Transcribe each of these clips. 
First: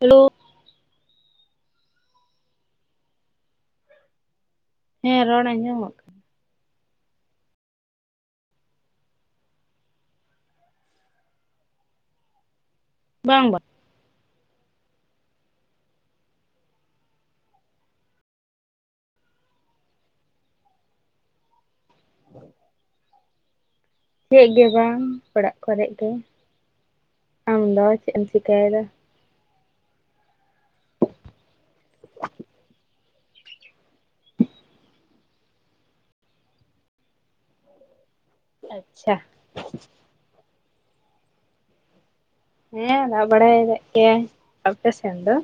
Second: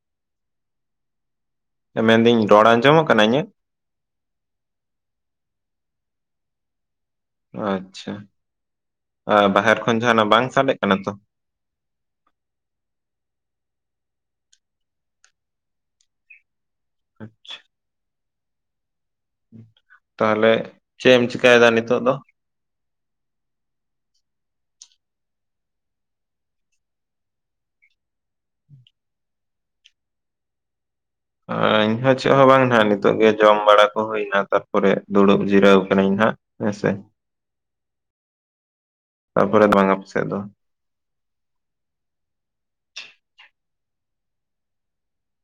Hello. ᱢᱮᱱ ᱫᱟᱹᱧ ᱨᱚᱲ ᱟᱸᱡᱚᱢ ᱠᱟᱱᱟ ᱤᱧᱟᱹᱜ? ᱦᱮᱸ ᱨᱚᱲ ᱟᱸᱡᱚᱢᱚᱜ ᱠᱟᱱᱟ ᱟᱪᱪᱷᱟ, ᱟᱨ ᱵᱟᱦᱮᱨ ᱠᱷᱚᱱ ᱡᱟᱦᱟᱸᱱᱟᱜ ᱵᱟᱝ ᱥᱟᱰᱮᱜ ᱠᱟᱱᱟ ᱛᱚ? ᱵᱟᱝ ᱵᱟᱝ᱾ ᱟᱪᱪᱷᱟ᱾ ᱛᱟᱦᱚᱞᱮ ᱪᱮᱫ ᱮᱢ ᱪᱤᱠᱟᱭᱮᱫᱟ ᱱᱤᱛᱚᱜ ᱫᱚ? [inaudible] ᱪᱮᱫ ᱜᱮ ᱵᱟᱝ ᱚᱲᱟᱜ ᱠᱚᱨᱮᱜ ᱜᱮ ᱟᱢ ᱫᱚ ᱪᱮᱫ ᱮᱢ ᱪᱤᱠᱟᱭᱮᱫᱟ? ᱟᱸ ᱤᱧᱦᱚᱸ ᱪᱮᱫ ᱦᱚᱸ ᱵᱟᱝ ᱱᱟᱦᱟᱸᱜ ᱱᱤᱛ ᱛᱳᱜ ᱜᱮ ᱡᱚᱢ ᱵᱟᱲᱟ ᱠᱚ ᱦᱩᱭᱱᱟ ᱛᱟᱨᱯᱚᱨᱮ ᱫᱩᱲᱩᱵ ᱡᱤᱨᱟᱹᱣ ᱠᱟᱹᱱᱟᱹᱧ ᱱᱟᱦᱟᱸᱜ ᱦᱮᱸᱥᱮ᱾ ᱟᱪᱪᱷᱟ ᱛᱟᱨᱯᱚᱨᱮ ᱵᱟᱝ, ᱟᱯᱮ ᱥᱮᱫ ᱫᱚ? ᱦᱮᱸ ᱫᱟᱜ ᱵᱟᱲᱟᱭᱮᱫ ᱜᱮᱭᱟᱭ, ᱟᱯᱮ ᱤᱮᱱ ᱫᱚ?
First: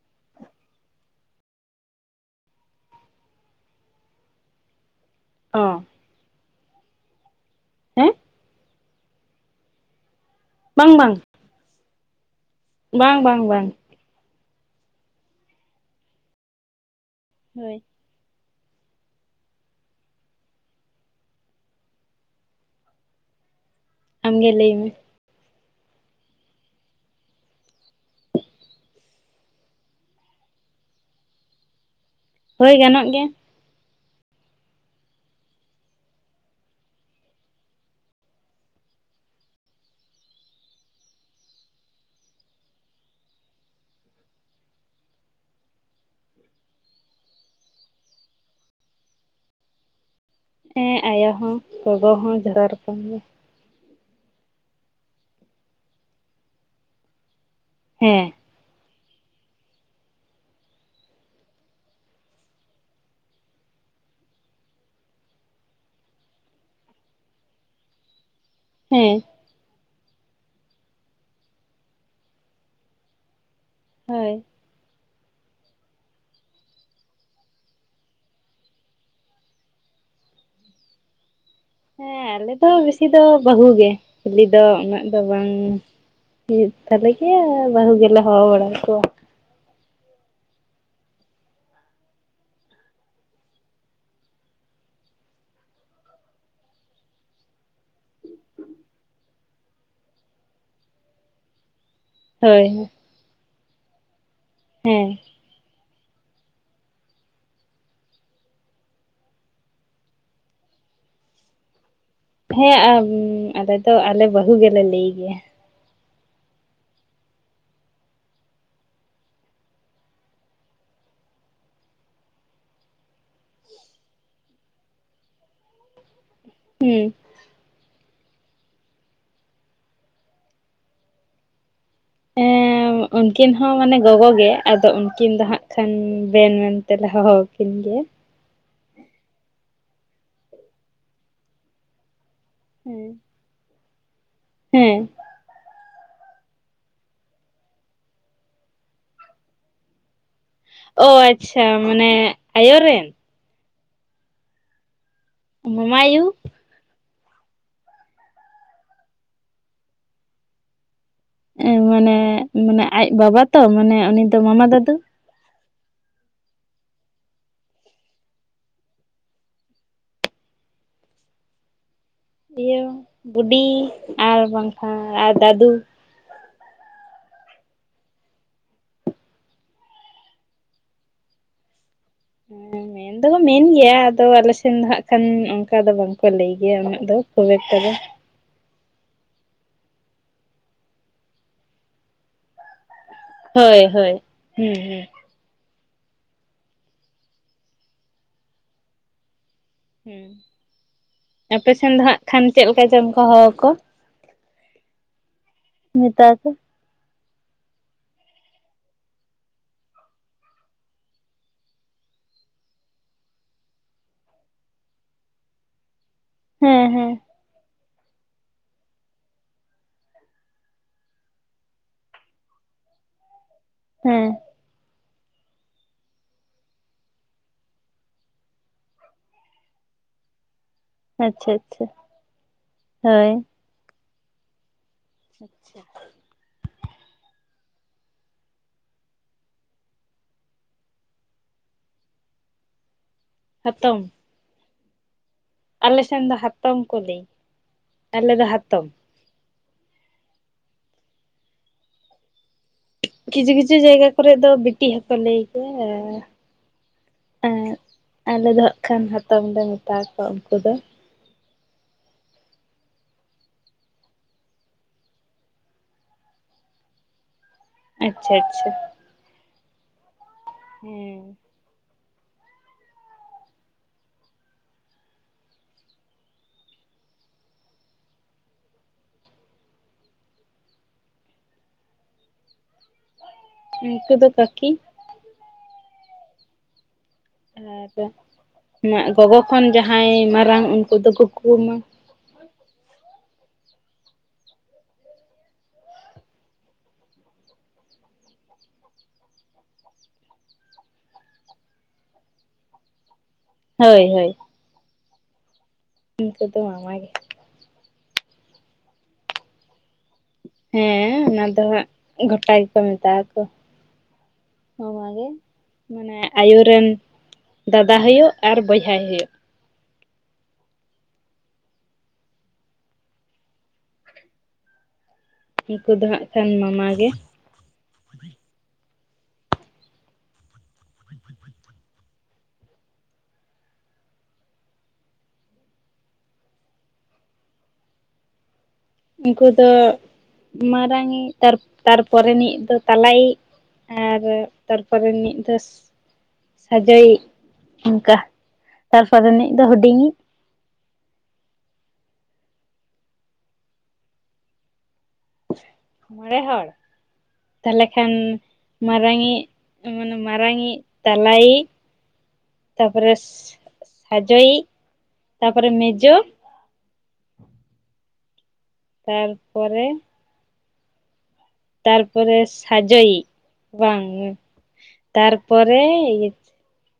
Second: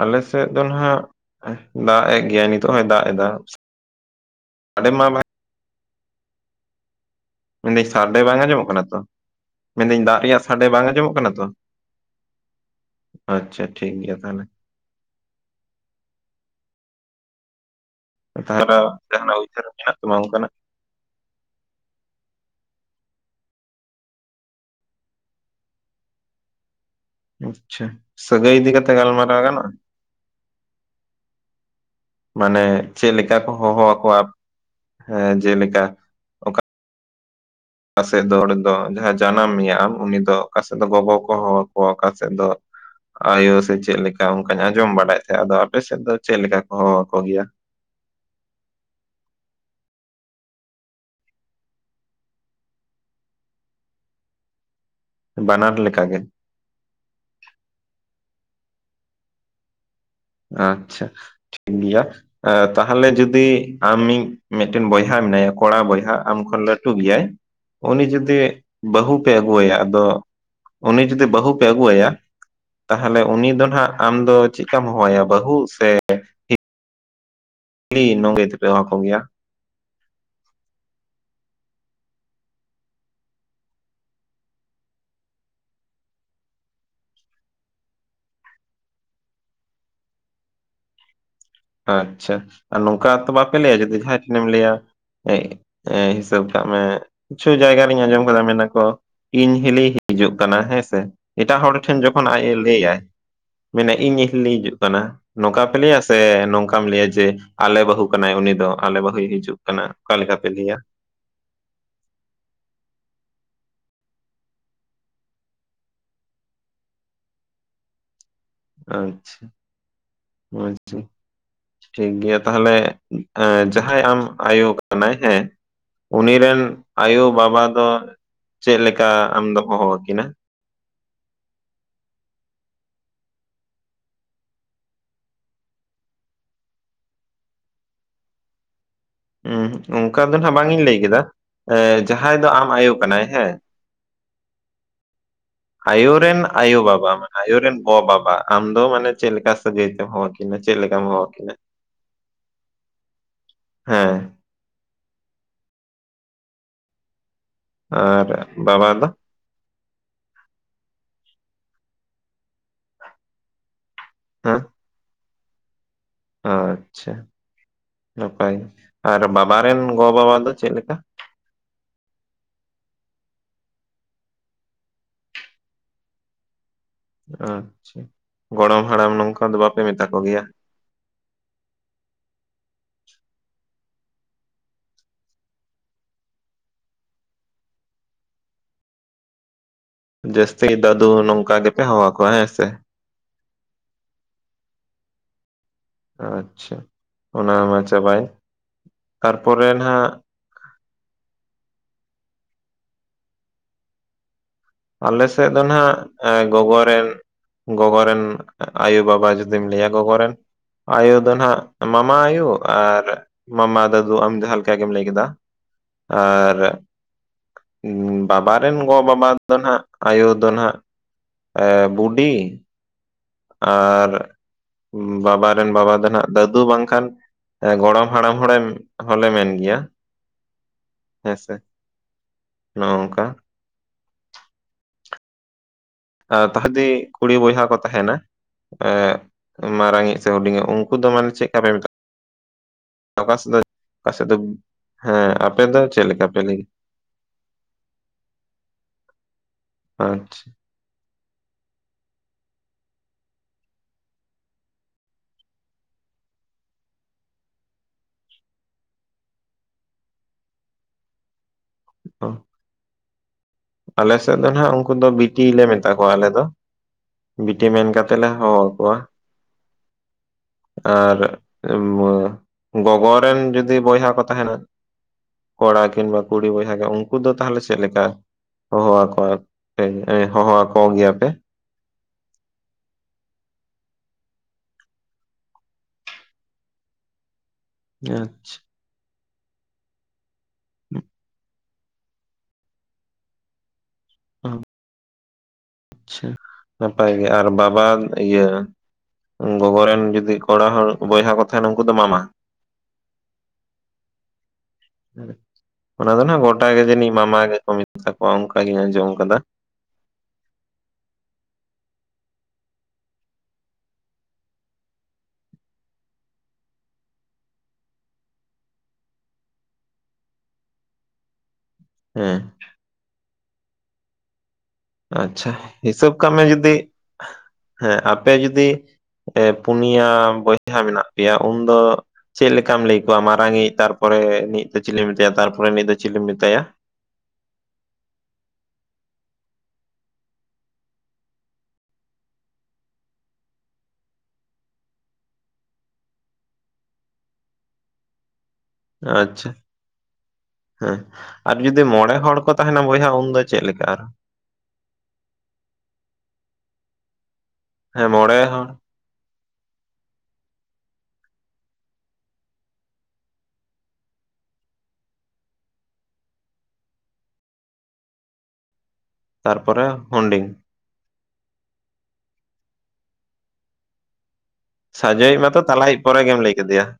ᱟᱞᱮ ᱥᱮᱫ ᱫᱚ ᱱᱟᱦᱟᱸᱜ ᱫᱟᱜ ᱮᱫ ᱜᱮᱭᱟᱭ ᱱᱤᱛᱳᱜ ᱦᱚᱭ ᱫᱟᱜ ᱫᱟ᱾ [unintelligible] ᱚ᱾ ᱢᱮᱱᱫᱟᱹᱧ ᱦᱮᱸ ᱥᱟᱰᱮ ᱵᱟᱝ ᱟᱸᱡᱚᱢᱚᱜ ᱠᱟᱱᱟ ᱛᱚ? ᱢᱮᱱᱫᱟᱹᱧ ᱫᱟᱜ ᱨᱮᱭᱟᱜ ᱥᱟᱰᱮ ᱵᱟᱝ ᱟᱸᱡᱚᱢᱚᱜ ᱠᱟᱱᱟ ᱛᱚ? ᱵᱟᱝ ᱵᱟᱝ ᱟᱪᱪᱷᱟ ᱵᱟᱝ ᱴᱷᱤᱠ ᱜᱮᱭᱟ ᱛᱟᱦᱞᱮ᱾ ᱦᱳᱭ᱾ ᱚ ᱛᱟᱦᱞᱮ ᱡᱟᱦᱟᱸᱱᱟᱜ ᱩᱭᱦᱟᱹᱨ ᱢᱮᱱᱟᱜ ᱛᱟᱢᱟ ᱚᱱᱠᱟᱱᱟᱜ? ᱟᱢᱜᱮ ᱞᱟᱹᱭ ᱢᱮ᱾ ᱟᱪᱪᱷᱟ, ᱥᱟᱹᱜᱟᱹᱭ ᱤᱫᱤ ᱠᱟᱛᱮ ᱜᱟᱞᱢᱟᱨᱟᱣ ᱜᱟᱱᱚᱜᱼᱟ? ᱢᱟᱱᱮ ᱦᱳᱭ ᱜᱟᱱᱚᱜ ᱪᱮᱫ ᱜᱮᱭᱟ ᱞᱮᱠᱟ ᱠᱚ ᱦᱚᱦᱚᱣᱟᱠᱚᱣᱟ ᱦᱮᱸ ᱡᱮᱞᱮᱠᱟ ᱚᱠᱟᱥᱮᱫ ᱫᱚ ᱚᱸᱰᱮ ᱫᱚ ᱡᱟᱦᱟᱸᱭ ᱡᱟᱱᱟᱢ ᱢᱮᱭᱟ ᱟᱢ ᱩᱱᱤ ᱫᱚ ᱚᱠᱟᱥᱮᱫ ᱫᱚ ᱜᱚᱜᱚ ᱠᱚ ᱦᱚᱦᱚ ᱟᱠᱚᱣᱟ ᱚᱠᱟᱥᱮᱫ ᱫᱚ ᱟᱭᱳ ᱥᱮ ᱪᱮᱫᱞᱮᱠᱟ ᱚᱱᱠᱟᱧ ᱟᱸᱡᱚᱢ ᱵᱟᱰᱟᱭᱮᱫ ᱛᱟᱦᱮᱸᱫ ᱟᱫᱚ ᱟᱯᱮ ᱥᱮᱫ ᱫᱚ ᱪᱮᱫ ᱞᱮᱠᱟ ᱠᱚ ᱦᱚᱦᱚ ᱟᱠᱚ ᱜᱮᱭᱟ? ᱦᱮᱸ ᱟᱭᱳ ᱦᱚᱸ ᱜᱚᱜᱚ ᱦᱚᱸ ᱡᱷᱚᱛᱚ ᱨᱚᱠᱚᱢ ᱜᱮ᱾ ᱵᱟᱱᱟᱨ ᱞᱮᱠᱟ ᱜᱮ? ᱦᱮᱸ᱾ ᱟᱪᱪᱷᱟ ᱴᱷᱤᱠ ᱜᱮᱭᱟ, ᱛᱟᱦᱚᱞᱮ ᱡᱩᱫᱤ ᱟᱢᱤᱡ ᱢᱤᱫᱴᱮᱱ ᱵᱚᱭᱦᱟ ᱢᱮᱱᱟᱭᱟ ᱠᱚᱲᱟ ᱵᱚᱭᱦᱟ ᱟᱢ ᱠᱷᱚᱱ ᱞᱟᱹᱴᱩ ᱜᱮᱭᱟᱭ ᱩᱱᱤ ᱡᱩᱫᱤ ᱵᱚᱦᱩ ᱦᱮᱸ ᱯᱮ ᱟᱹᱜᱩᱣᱟᱭᱟ ᱟᱫᱚ ᱩᱱᱤ ᱡᱩᱫᱤ ᱵᱟᱹᱦᱩ ᱯᱮ ᱟᱹᱜᱩᱣᱟᱭᱟ, ᱛᱟᱦᱚᱞᱮ ᱩᱱᱤ ᱫᱚ ᱱᱟᱦᱸᱟᱜ ᱟᱢ ᱦᱳᱭ ᱫᱚ ᱪᱮᱫᱠᱟᱢ ᱦᱚᱦᱚᱣᱟᱭᱟ ᱵᱟᱹᱦᱩ ᱥᱮ ᱦᱤᱞᱤ [unintelligible] ᱛᱮᱯᱮ ᱦᱚᱦᱚ ᱟᱠᱚ ᱜᱮᱭᱟ? ᱦᱮᱸ ᱟᱞᱮ ᱫᱚ ᱵᱮᱥᱤ ᱫᱚ ᱵᱟᱹᱦᱩ ᱜᱮ, ᱦᱤᱞᱤ ᱫᱚ ᱩᱱᱟᱹᱜ ᱫᱚ ᱵᱟᱝ᱾ ᱦᱩᱭᱩᱜ ᱛᱟᱞᱮ ᱜᱮᱭᱟ ᱵᱟᱦᱩ ᱜᱮᱞᱟ ᱦᱚᱦᱚ ᱵᱟᱲᱟ ᱟᱠᱚᱣᱟ᱾ ᱟᱪᱪᱷᱟ ᱟᱨ ᱱᱚᱝᱠᱟ ᱛᱚ ᱵᱟᱯᱮ ᱞᱟᱹᱭᱟ ᱡᱩᱫᱤ ᱡᱟᱦᱟᱸᱭ ᱴᱷᱮᱱᱮᱢ ᱞᱟᱹᱭᱟ ᱮᱸ ᱮᱸ ᱦᱤᱥᱟᱹᱵ ᱠᱟᱜ ᱢᱮ ᱠᱤᱪᱷᱩ ᱡᱟᱭᱜᱟ ᱨᱤᱧ ᱟᱸᱡᱚᱢ ᱠᱟᱫᱟ ᱢᱮᱱᱟᱠᱚ ᱤᱧ ᱦᱤᱞᱤ ᱦᱤᱡᱩᱜ ᱠᱟᱱᱟ ᱦᱮᱸᱥᱮ, ᱮᱴᱟᱜ ᱦᱚᱲ ᱴᱷᱮᱱ ᱡᱚᱠᱷᱚᱱ ᱟᱡ ᱮ ᱦᱳᱭ ᱞᱟᱹᱭ ᱟᱭ ᱢᱮᱱᱟᱭ ᱤᱧ ᱦᱤᱞᱤ ᱦᱤᱡᱩᱜ ᱠᱟᱱᱟ ᱦᱮᱸ ᱱᱚᱝᱠᱟ ᱯᱮ ᱞᱟᱹᱭᱟ ᱥᱮ ᱱᱚᱝᱠᱟᱢ ᱞᱟᱹᱭᱟ ᱡᱮ ᱟᱞᱮ ᱵᱟᱹᱦᱩ ᱠᱟᱱᱟᱭ ᱩᱱᱤ ᱫᱚ ᱟᱞᱮ ᱵᱟᱹᱦᱩᱭ ᱦᱤᱡᱩᱜ ᱠᱟᱱᱟ ᱚᱠᱟ ᱞᱮᱠᱟ ᱯᱮ ᱞᱟᱹᱭᱟ? ᱦᱮᱸ ᱟᱞᱮ ᱫᱚ ᱟᱞᱮ ᱵᱟᱹᱦᱩ ᱜᱮᱞᱮ ᱞᱟᱹᱭ ᱜᱮᱭᱟ᱾ ᱟᱪᱪᱷᱟ ᱟᱪᱪᱷᱟ᱾ ᱴᱷᱤᱠ ᱜᱮᱭᱟ ᱛᱟᱦᱚᱞᱮ ᱡᱟᱦᱟᱸᱭ ᱟᱢ ᱟᱭᱳ ᱠᱟᱱᱟᱭ ᱦᱮᱸ, ᱩᱱᱤ ᱨᱮᱱ ᱦᱩᱸ ᱟᱭᱳ ᱵᱟᱵᱟ ᱫᱚ ᱪᱮᱫ ᱞᱮᱠᱟ ᱟᱢ ᱫᱚᱢ ᱦᱚᱦᱚᱣᱟᱠᱤᱱᱟ? ᱦᱮᱸ᱾ ᱩᱱᱠᱤᱱ ᱦᱚᱸ ᱢᱟᱱᱮ ᱜᱚᱜᱚ ᱜᱮ ᱟᱫᱚ ᱩᱱᱠᱤᱱ ᱫᱚ ᱦᱟᱸᱜ ᱠᱷᱟᱱ ᱵᱮᱱ ᱢᱮᱱ ᱛᱮᱞᱮ ᱦᱚᱦᱚᱣᱟᱠᱤᱱ ᱜᱮᱭᱟ ᱾ ᱩᱸᱦᱩᱸᱜ ᱚᱱᱠᱟ ᱫᱚ ᱱᱟᱦᱟᱜ ᱵᱟᱝ ᱤᱧ ᱞᱟᱹᱭ ᱠᱮᱫᱟ ᱮ ᱡᱟᱦᱟᱸᱭ ᱫᱚ ᱟᱢ ᱟᱭᱳ ᱠᱟᱱᱟᱭ ᱦᱮᱸ ᱾ ᱦᱮᱸ ᱾ [inaudible] ᱟᱭᱳ ᱨᱮᱱ ᱟᱭᱳ ᱵᱟᱵᱟ ᱢᱟᱱᱮ ᱟᱭᱳ ᱨᱮᱱ ᱜᱚ ᱵᱟᱵᱟ ᱟᱢ ᱫᱚ ᱢᱟᱱᱮ ᱪᱮᱫ ᱞᱮᱠᱟ ᱥᱟᱹᱜᱟᱹᱭ ᱛᱮᱢ ᱦᱚᱦᱚᱣᱟ ᱠᱤᱱᱟ? ᱚ ᱟᱪᱪᱷᱟ ᱢᱟᱱᱮ ᱟᱭᱳ ᱨᱮᱱ? ᱦᱮᱸ ᱾ ᱢᱟᱢᱟ ᱟᱭᱩ ᱾ ᱟᱨ ᱵᱟᱵᱟ ᱫᱚ? ᱮ ᱢᱟᱱᱮ, ᱢᱟᱱᱮ ᱟᱡ ᱵᱟᱵᱟ ᱛᱚ ᱢᱟᱱᱮ ᱩᱱᱤ ᱫᱚ ᱦᱮᱸ ᱢᱟᱢᱟ ᱫᱟᱫᱩ ᱾ ᱟᱪᱪᱷᱟ ᱱᱟᱯᱟᱭ, ᱟᱨ ᱵᱟᱵᱟ ᱨᱮᱱ ᱜᱚ ᱵᱟᱵᱟ ᱫᱚ ᱪᱮᱫ ᱞᱮᱠᱟ? ᱤᱭᱟᱹ ᱵᱩᱰᱤ ᱟᱨ ᱵᱟᱝᱠᱷᱟᱱ ᱟᱨ ᱫᱟᱫᱩ ᱾ ᱟᱪᱪᱷᱟ ᱜᱚᱲᱚᱢ ᱦᱟᱲᱟᱢ ᱱᱚᱝᱠᱟ ᱫᱚ ᱵᱟᱯᱮ ᱢᱮᱛᱟ ᱠᱚ ᱜᱮᱭᱟ? ᱦᱮᱸ ᱢᱮ ᱢᱮᱱ ᱫᱚᱠᱚ ᱢᱮᱱ ᱜᱮᱭᱟ ᱟᱫᱚ ᱟᱞᱮ ᱥᱮᱱ ᱫᱚ ᱦᱟᱜ ᱠᱷᱟᱱ ᱚᱱᱠᱟ ᱫᱚ ᱵᱟᱝᱠᱚ ᱞᱟᱹᱭ ᱜᱮᱭᱟ ᱩᱱᱟᱹᱜ ᱫᱚ ᱠᱷᱩᱵ ᱮᱠᱴᱟ ᱫᱚ ᱾ ᱡᱟᱹᱥᱛᱤ ᱫᱟᱫᱩ ᱱᱚᱝᱠᱟ ᱜᱮᱯᱮ ᱦᱚᱦᱚᱣᱟ ᱠᱚᱣᱟ ᱦᱮᱸ ᱥᱮ? ᱦᱳᱭ ᱦᱳᱭ, ᱦᱩᱸ ᱦᱩᱸ ᱾ ᱟᱪᱪᱷᱟ ᱚᱱᱟ ᱢᱟ ᱪᱟᱵᱟᱭᱮᱱ, ᱛᱟᱨᱯᱚᱨᱮ ᱱᱟᱦᱟᱜ ᱦᱩᱸ ᱟᱯᱮᱥᱮᱱ ᱫᱚ ᱦᱟᱸᱜ ᱠᱷᱟᱱ ᱪᱮᱫ ᱞᱮᱠᱟ ᱪᱚᱝ ᱠᱚ ᱦᱚᱦᱚᱣᱟ ᱠᱚ? ᱟᱞᱮ ᱥᱮᱫ ᱫᱚ ᱢᱮᱛᱟ ᱱᱟᱦᱟᱜ ᱠᱚ ᱜᱚᱜᱚ ᱨᱮᱱ ᱜᱚᱜᱚ ᱨᱮᱱ ᱟᱭᱩ ᱵᱟᱵᱟ ᱡᱩᱫᱤᱢ ᱞᱟᱹᱭᱟ ᱜᱚᱜᱚ ᱨᱮᱱ ᱟᱭᱳ ᱫᱚ ᱱᱟᱦᱟᱜ ᱢᱟᱢᱟ ᱟᱭᱳ, ᱟᱨ ᱢᱟᱢᱟ ᱫᱟᱫᱩ ᱟᱢ ᱡᱟᱦᱟ ᱞᱮᱠᱟ ᱜᱮᱢ ᱞᱟᱹᱭ ᱠᱮᱫᱟ ᱾ ᱟᱨ ᱦᱮᱸ ᱦᱮᱸ ᱵᱟᱵᱟ ᱨᱮᱱ ᱜᱚ ᱵᱟᱵᱟ ᱫᱚ ᱱᱟᱜ ᱟᱭᱳ ᱫᱚ ᱱᱟᱦᱜ ᱵᱩᱰᱤ ᱟᱨ ᱦᱮᱸ ᱵᱟᱵᱟ ᱨᱮᱱ ᱵᱟᱵᱟ ᱫᱚ ᱱᱟᱦᱟᱜ ᱫᱟᱹᱫᱩ ᱵᱟᱝᱠᱷᱟᱱ ᱜᱚᱲᱚᱢ ᱦᱟᱲᱟᱢ ᱦᱚᱲᱮ ᱦᱚᱞᱮ ᱢᱮᱱ ᱜᱮᱭᱟ ᱾ ᱦᱮᱸᱥᱮ ᱟᱪᱪᱷᱟ ᱟᱪᱪᱷᱟ ᱱᱚᱜᱼᱚ ᱱᱚᱝᱠᱟ ᱦᱳᱭ ᱾ ᱟᱪᱪᱷᱟ ᱟᱪᱪᱷᱟ ᱾ ᱟᱨ ᱛᱟᱦᱮᱫᱤ ᱠᱩᱲᱤ ᱵᱚᱭᱦᱟ ᱠᱚ ᱛᱟᱦᱮᱱᱟ ᱮᱸᱜ ᱢᱟᱨᱟᱝ ᱤᱡ ᱥᱮ ᱦᱩᱰᱤᱧᱤᱜ ᱩᱱᱠᱩ ᱫᱚ ᱢᱟᱱᱮ ᱪᱮᱫ ᱞᱮᱠᱟ ᱯᱮ ᱢᱮᱛᱟ ᱚᱠᱟ ᱥᱮᱫ ᱦᱟᱛᱚᱢ ᱾ [unintelligible] ᱦᱮᱸ ᱟᱯᱮ ᱫᱚ ᱪᱮᱫ ᱞᱮᱠᱟ ᱥᱮᱱ ᱫᱚ ᱯᱮ ᱞᱟᱹᱭ? ᱦᱟᱛᱚᱢ ᱠᱚ ᱞᱟᱹᱭ ᱟᱞᱮ ᱫᱚ ᱦᱟᱛᱚᱢ ᱾ ᱟᱪᱪᱷᱟ ᱾ ᱠᱤᱪᱷᱩ ᱠᱤᱪᱷᱩ ᱡᱟᱭᱜᱟ ᱠᱚᱨᱮ ᱫᱚ ᱵᱤᱴᱤ ᱦᱚᱠᱚ ᱞᱟᱹᱭ ᱜᱮᱭᱟ ᱾ ᱟᱨ ᱟᱞᱮ ᱫᱚ ᱦᱟᱜ ᱠᱷᱟᱱ ᱦᱟᱛᱚᱢ ᱞᱮ ᱢᱮᱛᱟ ᱠᱚᱣᱟ ᱩᱱᱠᱩ ᱫᱚ ᱾ ᱚ ᱾ ᱟᱞᱮ ᱥᱮᱫ ᱫᱚ ᱱᱟᱦᱟᱜ ᱩᱱᱠᱩ ᱫᱚ ᱵᱤᱴᱤ ᱞᱮ ᱢᱮᱛᱟ ᱠᱚᱣᱟ ᱟᱞᱮ ᱫᱚ ᱾ ᱵᱤᱴᱤ ᱢᱮᱱ ᱠᱟᱛᱮᱜ ᱞᱮ ᱟᱪᱪᱷᱟ ᱦᱚᱦᱚ ᱟᱪᱪᱷᱟ ᱟᱠᱚᱣᱟ ᱾ ᱟᱨ ᱦᱮᱸ ᱜᱚᱜᱚ ᱨᱮᱱ ᱡᱩᱚᱫᱤ ᱵᱚᱭᱦᱟ ᱠᱚ ᱛᱟᱦᱮᱱᱟ ᱠᱚᱲᱟ ᱠᱤᱝᱵᱟ, ᱠᱩᱲᱤ ᱵᱚᱭᱦᱟ ᱠᱚ ᱩᱱᱠᱩ ᱫᱚ ᱛᱟᱦᱚᱞᱮ ᱪᱮᱫ ᱞᱮᱠᱟ? ᱦᱚᱦᱚ ᱣᱟᱠᱚᱣᱟ ᱯᱮ ᱦᱚᱦᱚᱣᱟᱠᱚ ᱜᱮᱭᱟ ᱯᱮ? ᱩᱱᱠᱩ ᱫᱚ ᱠᱟᱠᱤ ᱾ ᱟᱪᱪᱷᱟ ᱟᱨ ᱜᱚᱜᱚ ᱠᱷᱚᱱ ᱡᱟᱦᱟᱸᱭ ᱢᱟᱨᱟᱝ ᱩᱱᱠᱩ ᱫᱚ ᱠᱩᱠᱩᱢᱟ, ᱚ ᱾ ᱟᱪᱪᱷᱟ, ᱱᱟᱯᱟᱭ ᱜᱮ ᱟᱨ ᱵᱟᱵᱟ ᱤᱭᱟᱹ ᱜᱚᱜᱚ ᱨᱮᱱ ᱡᱩᱫᱤ ᱠᱚᱲᱟ ᱦᱚᱲ ᱵᱚᱭᱦᱟ ᱠᱚ ᱛᱟᱦᱮᱱᱟ ᱩᱱᱠᱩ ᱫᱚ ᱢᱟᱢᱟ ᱾ ᱦᱳᱭ ᱦᱳᱭ ᱾ ᱚᱱᱟ ᱫᱚ ᱱᱟᱜ ᱜᱚᱴᱟ ᱜᱮ ᱡᱟᱹᱱᱤᱡ ᱢᱟᱢᱟ ᱜᱮᱠᱚ ᱢᱮᱛᱟ ᱠᱚᱣᱟ ᱚᱱᱠᱟ ᱜᱤᱧ ᱟᱸᱡᱚᱢ ᱠᱟᱫᱟ ᱾ ᱦᱮᱸ ᱚᱱᱟ ᱫᱚ ᱦᱟᱸᱜ ᱜᱚᱴᱟ ᱜᱮᱠᱚ ᱢᱮᱛᱟᱜ ᱟᱠᱚᱣᱟ ᱾ ᱢᱟᱢᱟ ᱜᱮ ᱾ ᱢᱟᱱᱮ ᱟᱭᱳ ᱨᱮᱱ ᱫᱟᱫᱟ ᱦᱳᱭᱳᱜ ᱟᱨ ᱵᱚᱭᱦᱟᱭ ᱦᱳᱭᱳᱜ ᱾ ᱦᱮᱸ ᱾ ᱟᱪᱪᱷᱟ, ᱩᱱᱠᱩ ᱫᱚ ᱦᱤᱥᱟᱹᱵ ᱦᱟᱸᱜ ᱠᱟᱜ ᱢᱮ ᱠᱷᱟᱱ ᱡᱩᱫᱤ ᱢᱟᱢᱟ ᱜᱮ ᱦᱮᱸ ᱟᱯᱮ ᱡᱩᱫᱤ ᱮ ᱯᱩᱱᱭᱟ ᱵᱚᱭᱦᱟ ᱢᱮᱱᱟᱜ ᱯᱮᱭᱟ ᱩᱱᱫᱚ ᱪᱮᱫ ᱞᱮᱠᱟᱢ ᱞᱟᱹᱭ ᱠᱚᱣᱟ ᱢᱟᱨᱟᱝ ᱤᱡ ᱛᱟᱨᱯᱚᱨᱮ ᱱᱤᱡ ᱫᱚ ᱪᱤᱞᱤᱢ ᱢᱮᱛᱟᱭᱟ ᱛᱟᱨᱯᱚᱨᱮ ᱱᱤᱡ ᱫᱚ ᱪᱤᱞᱤᱢ ᱢᱮᱛᱟᱭᱟ? ᱩᱝᱠᱩ ᱫᱚ ᱢᱟᱨᱟᱝᱤᱡ ᱛᱟᱨ ᱛᱟᱨᱯᱚᱨᱮᱱᱤᱡ ᱫᱚ ᱛᱟᱞᱟᱭᱤᱡ ᱾ ᱟᱨ ᱛᱟᱨᱯᱚᱨᱮᱱᱤᱡ ᱫᱚᱥ ᱥᱟᱡᱚᱭᱤᱡ ᱩᱝᱠᱟ, ᱛᱟᱨᱯᱚᱨᱮ ᱟᱪᱪᱷᱟ ᱱᱤᱡ ᱫᱚ ᱦᱩᱰᱤᱧᱤᱡ ᱾ ᱦᱮᱸ, ᱟᱨ ᱡᱩᱫᱤ ᱢᱚᱬᱮ ᱦᱚᱲ ᱠᱚ ᱛᱟᱦᱮᱸᱱᱟ ᱵᱚᱭᱦᱟ ᱩᱱᱫᱚ ᱪᱮᱫ ᱞᱮᱠᱟ ᱟᱨᱦᱚᱸ? ᱢᱚᱬᱮ ᱦᱚᱲ! ᱛᱟᱦᱞᱮ ᱦᱮᱸ ᱠᱷᱟᱱ ᱢᱚᱬᱮ ᱦᱚᱲ ᱢᱟᱨᱟᱝᱤᱡ ᱢᱟᱱᱮ ᱢᱟᱨᱟᱝᱤᱡ, ᱛᱟᱞᱟᱭᱤᱡ, ᱛᱟᱯᱚᱨᱮ ᱥᱟᱡᱚᱭᱤᱡ, ᱛᱟᱯᱚᱨᱮ ᱢᱮᱡᱳ, ᱛᱟᱨᱯᱚᱨᱮ ᱦᱩᱸᱰᱤᱝ ᱾ ᱛᱟᱨᱯᱚᱨᱮ ᱥᱟᱡᱚᱭᱤᱡ, ᱵᱟᱝ! ᱥᱟᱡᱚᱭᱤᱡ ᱢᱟᱛᱚ ᱛᱟᱨᱯᱚᱨᱮ ᱛᱟᱞᱟᱭᱤᱡ ᱯᱚᱨᱮ ᱜᱮᱢ ᱞᱟᱹᱭ ᱠᱮᱫᱮᱭᱟ ᱾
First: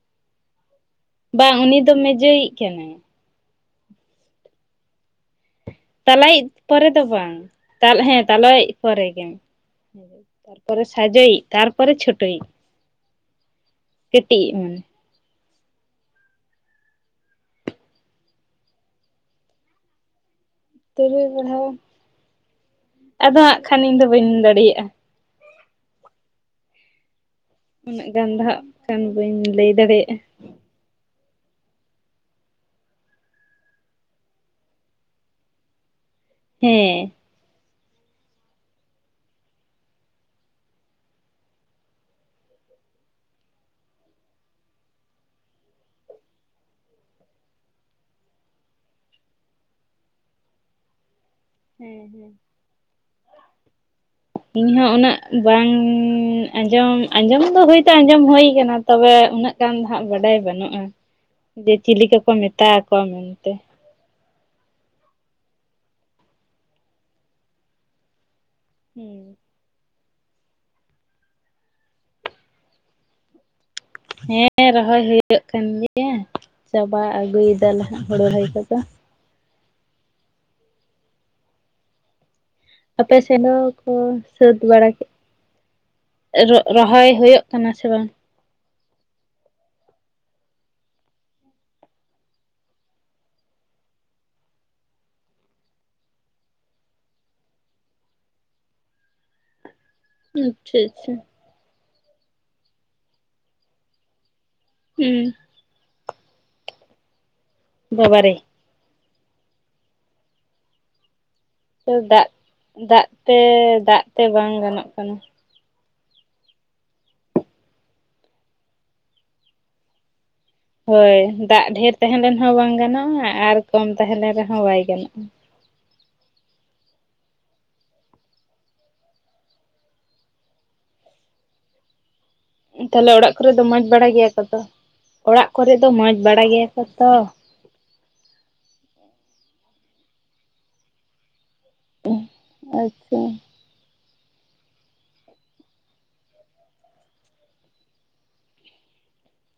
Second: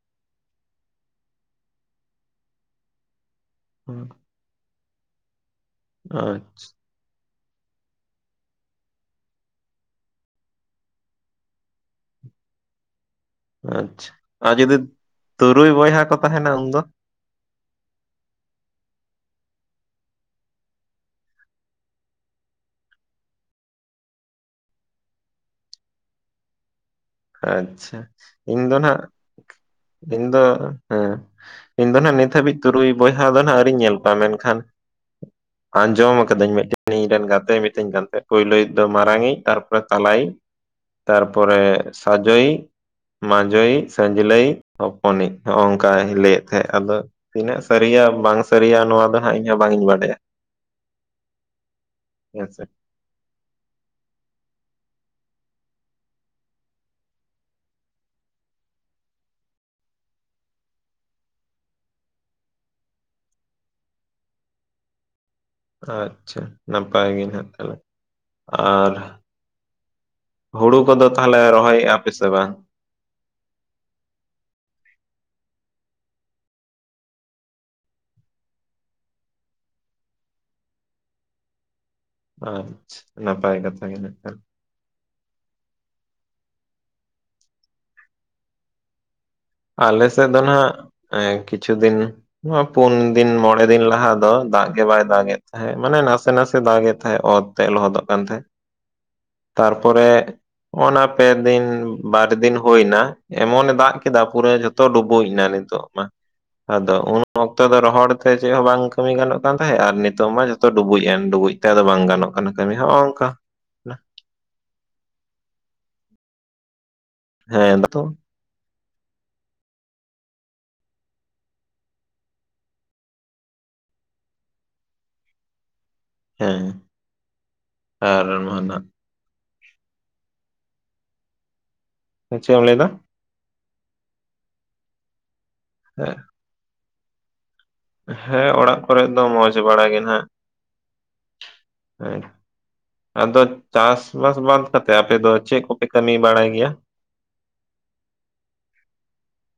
ᱵᱟᱝ ᱩᱱᱤ ᱫᱚ ᱢᱮᱡᱳᱭᱤᱡ ᱠᱟᱱᱟᱭ ᱾ ᱦᱮᱸ ᱾ ᱛᱟᱞᱟᱭᱤᱡ ᱯᱚᱨᱮ ᱫᱚ ᱵᱟᱝ, ᱦᱮᱸ ᱛᱟᱞᱟᱭᱤᱡ ᱯᱚᱨᱮ ᱜᱮ ᱾ ᱛᱟᱨᱯᱚᱨᱮ ᱥᱟᱡᱚᱭᱤᱡ, ᱛᱟᱨᱯᱚᱨᱮ ᱪᱷᱳᱴᱳᱭᱤᱡ ᱾ ᱟᱪᱪᱷᱟ, ᱟᱨ ᱡᱩᱫᱤ ᱢᱟᱱᱮ ᱛᱩᱨᱩᱭ ᱵᱚᱭᱦᱟ ᱠᱚ ᱛᱟᱦᱮᱸᱱᱟ ᱩᱱᱫᱚ! ᱛᱩᱨᱩᱭ ᱵᱚᱭᱦᱟ! ᱟᱫᱚ ᱦᱟᱸᱜ ᱠᱷᱟᱱ ᱤᱧ ᱫᱚ ᱵᱟᱹᱧ ᱫᱟᱲᱤᱭᱟᱜᱼᱟ ᱾ ᱟᱪᱪᱷᱟ, ᱩᱱᱟᱹᱜ ᱜᱟᱱ ᱤᱧ ᱦᱟᱸᱜ ᱫᱚ ᱠᱷᱟᱱ ᱵᱟᱹᱧ ᱞᱟᱹᱭ ᱱᱟᱦᱟᱜ ᱫᱟᱲᱮᱭᱟᱜᱼᱟ ᱤᱧ ᱫᱚ ᱦᱮᱸ, ᱤᱧ ᱫᱚ ᱱᱟᱦᱟᱜ ᱱᱤᱛ ᱦᱟᱹᱵᱤᱡ ᱛᱩᱨᱩᱭ ᱵᱚᱭᱦᱟ ᱫᱚ ᱦᱟᱸᱜ ᱟᱹᱣᱨᱤᱧ ᱧᱮᱞ ᱠᱚᱣᱟ, ᱢᱮᱱᱠᱷᱟᱱ ᱟᱸᱡᱚᱢ ᱟᱠᱟᱫᱟᱹᱧ ᱢᱤᱫᱴᱮᱱ ᱦᱮᱸ ᱤᱧᱨᱮᱱ ᱜᱟᱛᱮ ᱢᱤ ᱛᱟᱹᱧ ᱠᱟᱱ ᱛᱟᱦᱮᱸᱜ, ᱯᱳᱭᱞᱳᱭᱤᱡ ᱫᱚ ᱢᱟᱨᱟᱝᱤᱡ, ᱛᱟᱨᱯᱚᱨᱮ ᱛᱟᱞᱟᱭᱤᱡ, ᱛᱟᱨᱯᱚᱨᱮ ᱥᱟᱡᱚᱭᱤᱡ, ᱢᱟᱡᱚᱭᱤᱡ, ᱥᱟᱹᱡᱽᱞᱟᱹᱭᱤᱡ, ᱦᱚᱯᱚᱱᱤᱡ ᱦᱚᱜ ᱚᱝᱠᱟᱭ ᱞᱟᱹᱭᱮᱫ ᱛᱟᱦᱮᱸᱫ, ᱟᱫᱚ ᱛᱤᱱᱟᱹᱜ ᱥᱟᱹᱨᱤᱭᱟ ᱵᱟᱝ ᱥᱟᱹᱨᱤᱭᱟ ᱱᱚᱣᱟ ᱫᱚ ᱦᱟᱸᱜ ᱤᱧᱦᱚᱸ ᱵᱟᱝᱤᱧ ᱵᱟᱰᱟᱭᱟ ᱾ ᱦᱮᱸ ᱦᱮᱸ ᱾ [inaudible] ᱤᱧᱦᱚᱸ ᱩᱱᱟᱹᱜ ᱵᱟᱝᱻ ᱟᱸᱡᱚᱢ ᱟᱸᱡᱚᱢ ᱫᱚ ᱦᱚᱭᱛᱚ ᱟᱸᱡᱚᱢ ᱦᱩᱭ ᱟᱠᱟᱱᱟ ᱾ ᱛᱚᱵᱮ ᱩᱱᱟᱹᱜ ᱜᱟᱱ ᱫᱚ ᱦᱟᱸᱜ ᱵᱟᱰᱟᱭ ᱵᱟᱹᱱᱩᱜ-ᱟ, ᱡᱮ ᱪᱤᱞᱤ ᱠᱚᱠᱚ ᱢᱮᱛᱟᱠᱚᱣᱟ ᱢᱮᱱᱛᱮ? ᱟᱪᱪᱷᱟ, ᱱᱟᱯᱟᱭ ᱜᱮ ᱱᱟᱦᱟᱜ ᱛᱟᱦᱚᱞᱮ, ᱟᱨ ᱦᱮᱸ ᱦᱩᱲᱩ ᱠᱚᱫᱚ ᱛᱟᱦᱚᱞᱮ ᱨᱚᱦᱚᱭᱮᱜᱼᱟ ᱯᱮ ᱥᱮ ᱵᱟᱝ? ᱦᱮᱸ, ᱨᱚᱦᱚᱭ ᱦᱳᱭᱳᱜ ᱠᱟᱱ ᱜᱮᱭᱟ ᱾ ᱪᱟᱵᱟ ᱟᱜᱩᱭ ᱫᱟᱞᱮ ᱦᱟᱸᱜ ᱦᱩᱲᱩ ᱨᱚᱦᱚᱭ ᱠᱚ ᱫᱚ ᱾ ᱟᱨ ᱟᱯᱮ ᱥᱮᱫ ᱦᱚᱸ ᱠᱚ ᱥᱟᱹᱛᱼᱼ ᱵᱟᱲᱟ ᱠᱮᱛ, ᱮ ᱨᱚ ᱨᱚᱦᱚᱭ ᱦᱩᱭᱩᱜ ᱠᱟᱱᱟ ᱥᱮ ᱵᱟᱝ? ᱟᱞᱮ ᱥᱮᱫ ᱫᱚ ᱦᱟᱸᱜ ᱮ ᱠᱤᱪᱷᱩ ᱫᱤᱱᱼᱼ ᱱᱚᱣᱟ ᱯᱩᱱ ᱫᱤᱱ ᱢᱚᱬᱮ ᱫᱤᱱ ᱞᱟᱦᱟ ᱫᱚ ᱫᱟᱜ ᱜᱮ ᱵᱟᱭ ᱫᱟᱜᱮᱫ ᱛᱟᱦᱮᱸᱜ, ᱢᱟᱱᱮ ᱱᱟᱥᱮ ᱱᱟᱥᱮᱭ ᱫᱟᱜᱮᱫ ᱛᱟᱦᱮᱸᱫ ᱚᱛᱼᱼ ᱛᱮ ᱞᱚᱦᱚᱫᱚᱜ ᱠᱟᱱ ᱛᱟᱦᱮᱸᱫ ᱾ ᱛᱟᱨᱯᱚᱨᱮ ᱟᱪᱪᱷᱟ ᱚᱱᱟ ᱟᱪᱪᱷᱟ ᱯᱮ ᱫᱤᱱ, ᱵᱟᱨ ᱫᱤᱱ ᱦᱩᱭ ᱮᱱᱟ ᱮᱢᱚᱱᱮ ᱫᱟᱜ ᱠᱮᱫᱟᱼᱼ ᱯᱩᱨᱟᱹ ᱡᱷᱚᱛᱚ ᱦᱩᱸ ᱰᱩᱵᱩᱡ ᱮᱱᱟ ᱱᱤᱛᱚᱜ ᱢᱟ, ᱟᱫᱚ ᱩᱱ ᱚᱠᱛᱚ ᱫᱚ ᱨᱚᱦᱚᱲ ᱛᱮ ᱵᱟᱵᱟᱨᱮ ᱪᱮᱫ ᱦᱚᱸ ᱵᱟᱝᱼᱼ ᱠᱟᱹᱢᱤ ᱜᱟᱱᱚᱜ ᱠᱟᱱ ᱛᱟᱦᱮᱸᱜ ᱟᱨ ᱱᱤᱛᱚᱜ ᱢᱟ ᱡᱚᱛᱚ ᱰᱩᱵᱩᱡ ᱮᱱ ᱰᱩᱵᱩᱡᱼᱼ ᱛᱚ ᱫᱟᱜ, ᱫᱟᱜ ᱛᱮ ᱫᱟᱜ ᱛᱮ ᱵᱟᱝ ᱜᱟᱱᱚᱜ ᱠᱟᱱᱟ ᱾ ᱦᱮᱸ ᱵᱟᱛᱚᱼᱼ ᱦᱚᱭ ᱫᱟᱜ ᱰᱷᱮᱨ ᱛᱟᱦᱮᱸ ᱞᱮᱱ ᱦᱚᱸ ᱵᱟᱝ ᱜᱟᱱᱚᱜ-ᱟ, ᱟᱨ ᱠᱚᱢ ᱛᱟᱦᱮᱸ ᱞᱮᱱ ᱨᱮᱦᱚᱸ ᱵᱟᱭ ᱜᱟᱱᱚᱜ-ᱟ ᱾ ᱦᱮᱸ ᱟᱨᱟᱢᱟᱱᱟᱜᱼᱼ ᱦᱮᱸ ᱪᱮᱫ ᱮᱢ ᱞᱟᱹᱭᱫᱟ? ᱛᱟᱦᱚᱞᱮ ᱚᱲᱟᱜ ᱠᱚᱨᱮ ᱫᱚ ᱢᱚᱡᱽ ᱵᱟᱲᱟ ᱜᱮᱭᱟ ᱠᱚ ᱛᱚ? ᱚᱲᱟᱜ ᱠᱚᱨᱮ ᱫᱚ ᱢᱚᱡᱽ ᱵᱟᱲᱟ ᱜᱮᱭᱟ ᱠᱚ ᱛᱚ? ᱦᱮᱸ ᱚᱲᱟᱜ ᱠᱚᱨᱮ ᱫᱚ ᱢᱚᱸᱡᱽ ᱵᱟᱲᱟ ᱜᱮ ᱱᱟᱜ ᱾ ᱦᱮᱸ, ᱟᱪᱪᱷᱟ ᱟᱫᱚᱼᱼ ᱪᱟᱥ ᱵᱟᱥ ᱵᱟᱫᱽ ᱠᱟᱛᱮ ᱟᱯᱮ ᱫᱚ ᱪᱮᱫ ᱠᱚᱯᱮ ᱠᱟᱹᱢᱤ ᱵᱟᱲᱟᱭ ᱜᱮᱭᱟ?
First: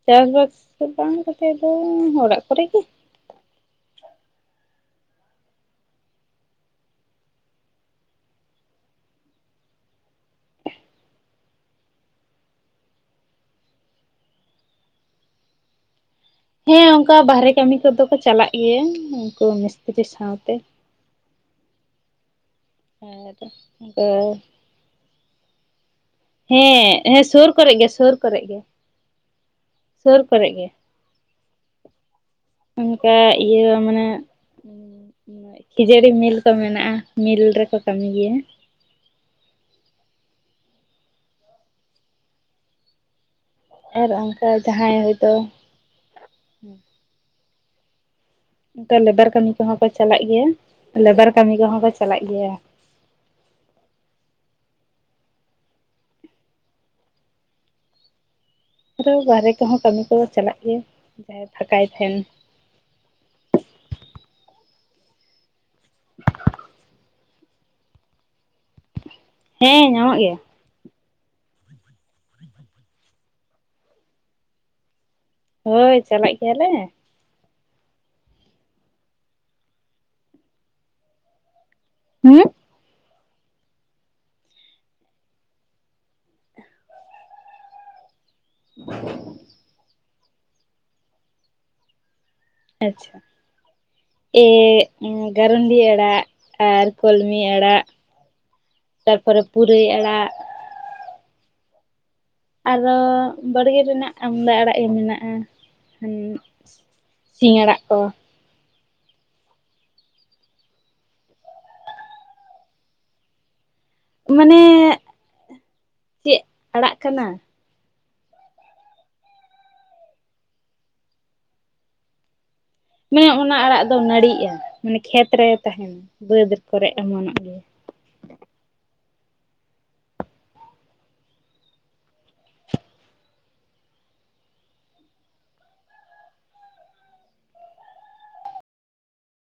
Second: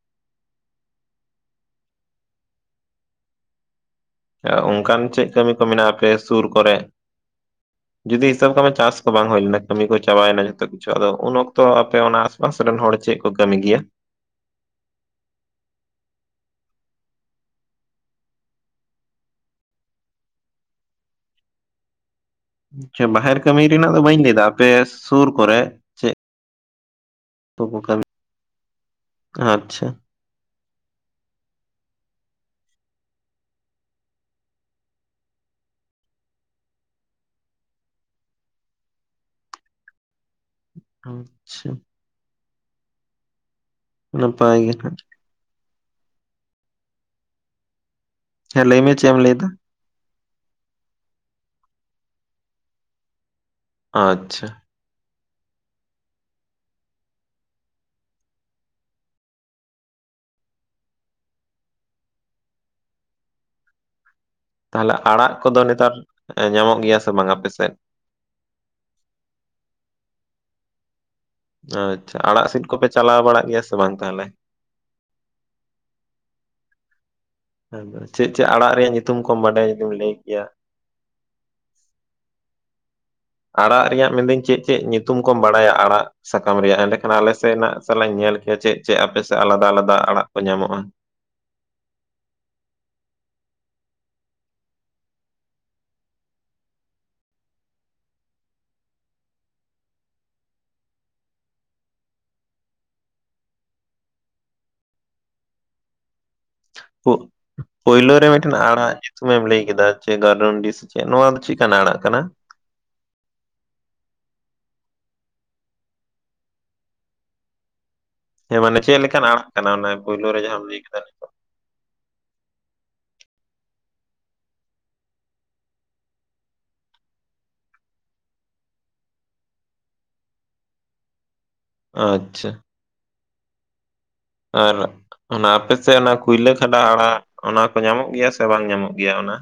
ᱪᱟᱥ ᱵᱟᱥ ᱠᱚ ᱵᱟᱝ ᱠᱟᱛᱮ ᱫᱚ ᱚᱲᱟᱜ ᱠᱚᱨᱮ ᱜᱮ ᱾ ᱚ ᱚᱱᱠᱟᱱ ᱪᱮᱫ ᱠᱟᱹᱢᱤ ᱠᱚ ᱢᱮᱱᱟᱜᱼᱟ ᱟᱯᱮ ᱥᱩᱨ ᱠᱚᱨᱮ? ᱡᱩᱫᱤ ᱦᱤᱥᱟᱹᱵᱽ ᱠᱟᱜ ᱢᱮ ᱪᱟᱥ ᱠᱚ ᱵᱟᱝ ᱦᱩᱭ ᱞᱮᱱᱟ, ᱠᱟᱹᱢᱤ ᱠᱚ ᱪᱟᱵᱟᱭᱮᱱᱟ ᱡᱚᱛᱚ ᱠᱤᱪᱷᱩ ᱟᱫᱚ ᱩᱱ ᱚᱠᱛᱚ ᱟᱯᱮ ᱚᱱᱟᱼᱼ ᱯᱟᱥ ᱨᱮᱱ ᱦᱚᱲ ᱪᱮᱫ ᱠᱚ ᱠᱟᱹᱢᱤ ᱜᱮᱭᱟ? ᱦᱮᱸ ᱚᱱᱠᱟ ᱵᱟᱦᱨᱮ ᱠᱟᱹᱢᱤ ᱠᱚᱫᱚ ᱠᱚ ᱪᱟᱞᱟᱜ ᱜᱮᱭᱟ, ᱩᱱᱠᱩ ᱢᱤᱥᱛᱨᱤ ᱥᱟᱶᱛᱮ ᱾ ᱟᱪᱪᱷᱟ ᱟᱨ ᱵᱟᱦᱮᱨ ᱠᱟᱹᱢᱤ ᱨᱮᱱᱟᱜ ᱫᱚ ᱚᱱᱠᱟ ᱵᱟᱹᱧ ᱞᱟᱹᱭᱫᱟ, ᱟᱯᱮ ᱥᱩᱨ ᱠᱚᱨᱮ? ᱪᱮᱫ ᱦᱮᱸ, ᱦᱮᱸ ᱥᱩᱨ ᱠᱚᱠᱚ ᱠᱚᱨᱮᱜ ᱜᱮ, ᱠᱟᱹᱢᱤ ᱥᱩᱨ ᱠᱚᱨᱮᱜ ᱜᱮ, ᱟᱪᱪᱷᱟ ᱥᱩᱨ ᱠᱚᱨᱮᱜ ᱜᱮ ᱾ ᱚᱱᱠᱟ ᱤᱭᱟᱹ ᱢᱟᱱᱮᱼᱼ ᱦᱩᱸ ᱾ ᱠᱷᱤᱡᱟᱹᱲᱤ ᱢᱤᱞ ᱠᱚ ᱢᱮᱱᱟᱜᱼᱟ, ᱢᱤᱞ ᱨᱮᱠᱚ ᱠᱟᱹᱢᱤ ᱜᱮᱭᱟ ᱾ ᱟᱪᱪᱷᱟ ᱾ ᱟᱨ ᱚᱱᱠᱟ ᱱᱟᱯᱟᱭ ᱜᱮ ᱦᱟᱸᱜ ᱡᱟᱦᱟᱸᱭ ᱦᱚᱭᱛᱚᱼᱼ ᱦᱮᱸ ᱞᱟᱹᱭ ᱢᱮ ᱪᱮᱫ ᱮᱢ ᱞᱮᱵᱟᱨ ᱞᱟᱹᱭᱫᱟ? ᱠᱟᱹᱢᱤ ᱠᱚᱦᱚᱸ ᱠᱚ ᱪᱟᱞᱟᱜ ᱜᱮᱭᱟ, ᱞᱮᱵᱟᱨ ᱠᱟᱹᱢᱤ ᱠᱚᱦᱚᱸ ᱠᱚ ᱪᱟᱞᱟᱜ ᱜᱮᱭᱟ ᱾ ᱟᱪᱪᱷᱟ ᱾ ᱥᱮ ᱵᱟᱦᱨᱮ ᱠᱚᱦᱚᱸ ᱠᱟᱹᱢᱤ ᱠᱚ ᱪᱟᱞᱟᱜ ᱜᱮᱭᱟ, ᱡᱟᱦᱟᱸᱭ ᱯᱷᱟᱠᱟᱭ ᱛᱟᱸᱦᱮᱱ ᱾ ᱛᱟᱦᱞᱮ ᱟᱲᱟᱜ ᱠᱚᱫᱚ ᱱᱮᱛᱟᱨ ᱧᱟᱢᱚᱜ ᱜᱮᱭᱟ ᱥᱮ ᱵᱟᱝ ᱟᱯᱮ ᱥᱮᱫ? ᱦᱮᱸ ᱧᱟᱢᱚᱜ ᱜᱮᱭᱟ ᱾ ᱟᱪᱪᱷᱟ, ᱟᱲᱟᱜ ᱥᱤᱫ ᱠᱚᱯᱮ ᱪᱟᱞᱟᱣ ᱵᱟᱲᱟᱜ ᱜᱮᱭᱟ ᱥᱮ ᱵᱟᱝ ᱛᱟᱦᱞᱮ? ᱦᱳᱭ ᱪᱟᱞᱟᱜ ᱜᱮᱭᱟᱞᱮ ᱾ ᱪᱮᱫ ᱪᱮᱫ ᱟᱲᱟᱜ ᱨᱮᱭᱟᱜ ᱧᱩᱛᱩᱢ ᱠᱚᱢ ᱵᱟᱰᱟᱭ ᱡᱩᱫᱤᱢ ᱞᱟᱹᱭ ᱠᱮᱭᱟ? ᱦᱩᱸ ᱾ ᱟᱲᱟᱜ ᱨᱮᱭᱟᱜ ᱢᱮᱱᱫᱟᱹᱧ ᱪᱮᱫ ᱪᱮᱫ ᱧᱩᱛᱩᱢ ᱠᱚᱢ ᱵᱟᱲᱟᱭᱟ ᱟᱲᱟᱜ ᱥᱟᱠᱟᱢ ᱨᱮᱭᱟᱜ ᱮᱸᱰᱮᱠᱷᱟᱱ ᱟᱞᱮ ᱥᱮᱫ ᱱᱟᱜ ᱥᱟᱞᱟᱜ ᱧᱮᱞᱼᱼ ᱪᱮᱫ ᱪᱮᱫ ᱟᱯᱮᱥᱮᱫ ᱟᱞᱟᱫᱟ ᱟᱞᱟᱫᱟ ᱟᱲᱟᱜ ᱠᱚ ᱧᱟᱢᱚᱜᱼᱟ? ᱟᱪᱪᱷᱟ ᱾ ᱮᱫ ᱜᱟᱨᱩᱱᱰᱤ ᱟᱲᱟᱜ ᱟᱨ ᱠᱚᱞᱢᱤ ᱟᱲᱟᱜ ᱾ ᱛᱟᱨᱯᱚᱨᱮ ᱯᱩᱨᱟᱹᱭ ᱟᱲᱟᱜ ᱾ ᱟᱨᱦᱚ ᱵᱟᱲᱜᱮ ᱨᱮᱱᱟᱜ ᱟᱢᱫᱟ ᱟᱲᱟᱜ ᱜᱮ ᱢᱮᱱᱟᱜᱼᱟ ᱾ ᱦᱩᱸᱼᱼ ᱯᱳ ᱯᱳᱭᱞᱳ ᱨᱮ ᱢᱤᱫᱴᱮᱱ ᱟᱲᱟᱜᱼᱼ ᱥᱚᱢᱚᱭ ᱮᱢ, ᱞᱟᱹᱭ ᱠᱮᱫᱟ, ᱡᱮ, ᱜᱟᱨᱩᱱᱰᱤ, ᱥᱮ ᱪᱮᱫ? ᱱᱚᱣᱟ ᱫᱚ, ᱪᱮᱫ ᱞᱮᱠᱟᱱᱟᱜ? ᱟᱲᱟᱜ ᱠᱟᱱᱟ ᱾ ᱢᱟ ᱱᱮᱻ, ᱪᱮᱫ? ᱟᱲᱟᱜ ᱠᱟᱱᱟ ᱾ ᱦᱮᱸ, ᱢᱟᱱᱮ ᱪᱮᱫ ᱞᱮᱠᱟᱱ ᱟᱲᱟᱜ ᱠᱟᱱᱟ ᱾ ᱚᱱᱟ ᱯᱳᱭᱞᱳ ᱨᱮ, ᱡᱟᱦᱟᱸᱢ ᱞᱟᱹᱭ ᱠᱮᱫᱟ, ᱱᱤᱛᱳᱜ ᱾ ᱢᱮᱻ ᱚᱱᱟ, ᱟᱲᱟᱜ ᱫᱚ ᱱᱟᱹᱲᱤᱜᱼᱟ, ᱢᱟᱱᱮ, ᱠᱷᱮᱛ ᱨᱮ ᱛᱟᱦᱮᱱᱟ ᱾ ᱵᱟᱹᱫᱽ ᱠᱚᱨᱮ, ᱮᱢᱚᱱᱚᱜ ᱜᱮᱭᱟ ᱾ ᱟᱼᱪᱪᱷᱟ ᱾ ᱟᱨᱟᱜ ᱚᱱᱟ, ᱟᱯᱮᱥᱮᱫ ᱚᱱᱟ, ᱠᱩᱭᱞᱟᱹ ᱠᱷᱟᱸᱰᱟ ᱟᱲᱟᱜ, ᱚᱱᱟ ᱠᱚ, ᱧᱟᱢᱚᱜ ᱜᱮᱭᱟ ᱥᱮ, ᱵᱟᱝ ᱧᱟᱢᱚᱜ ᱜᱮᱭᱟ, ᱚᱱᱟ?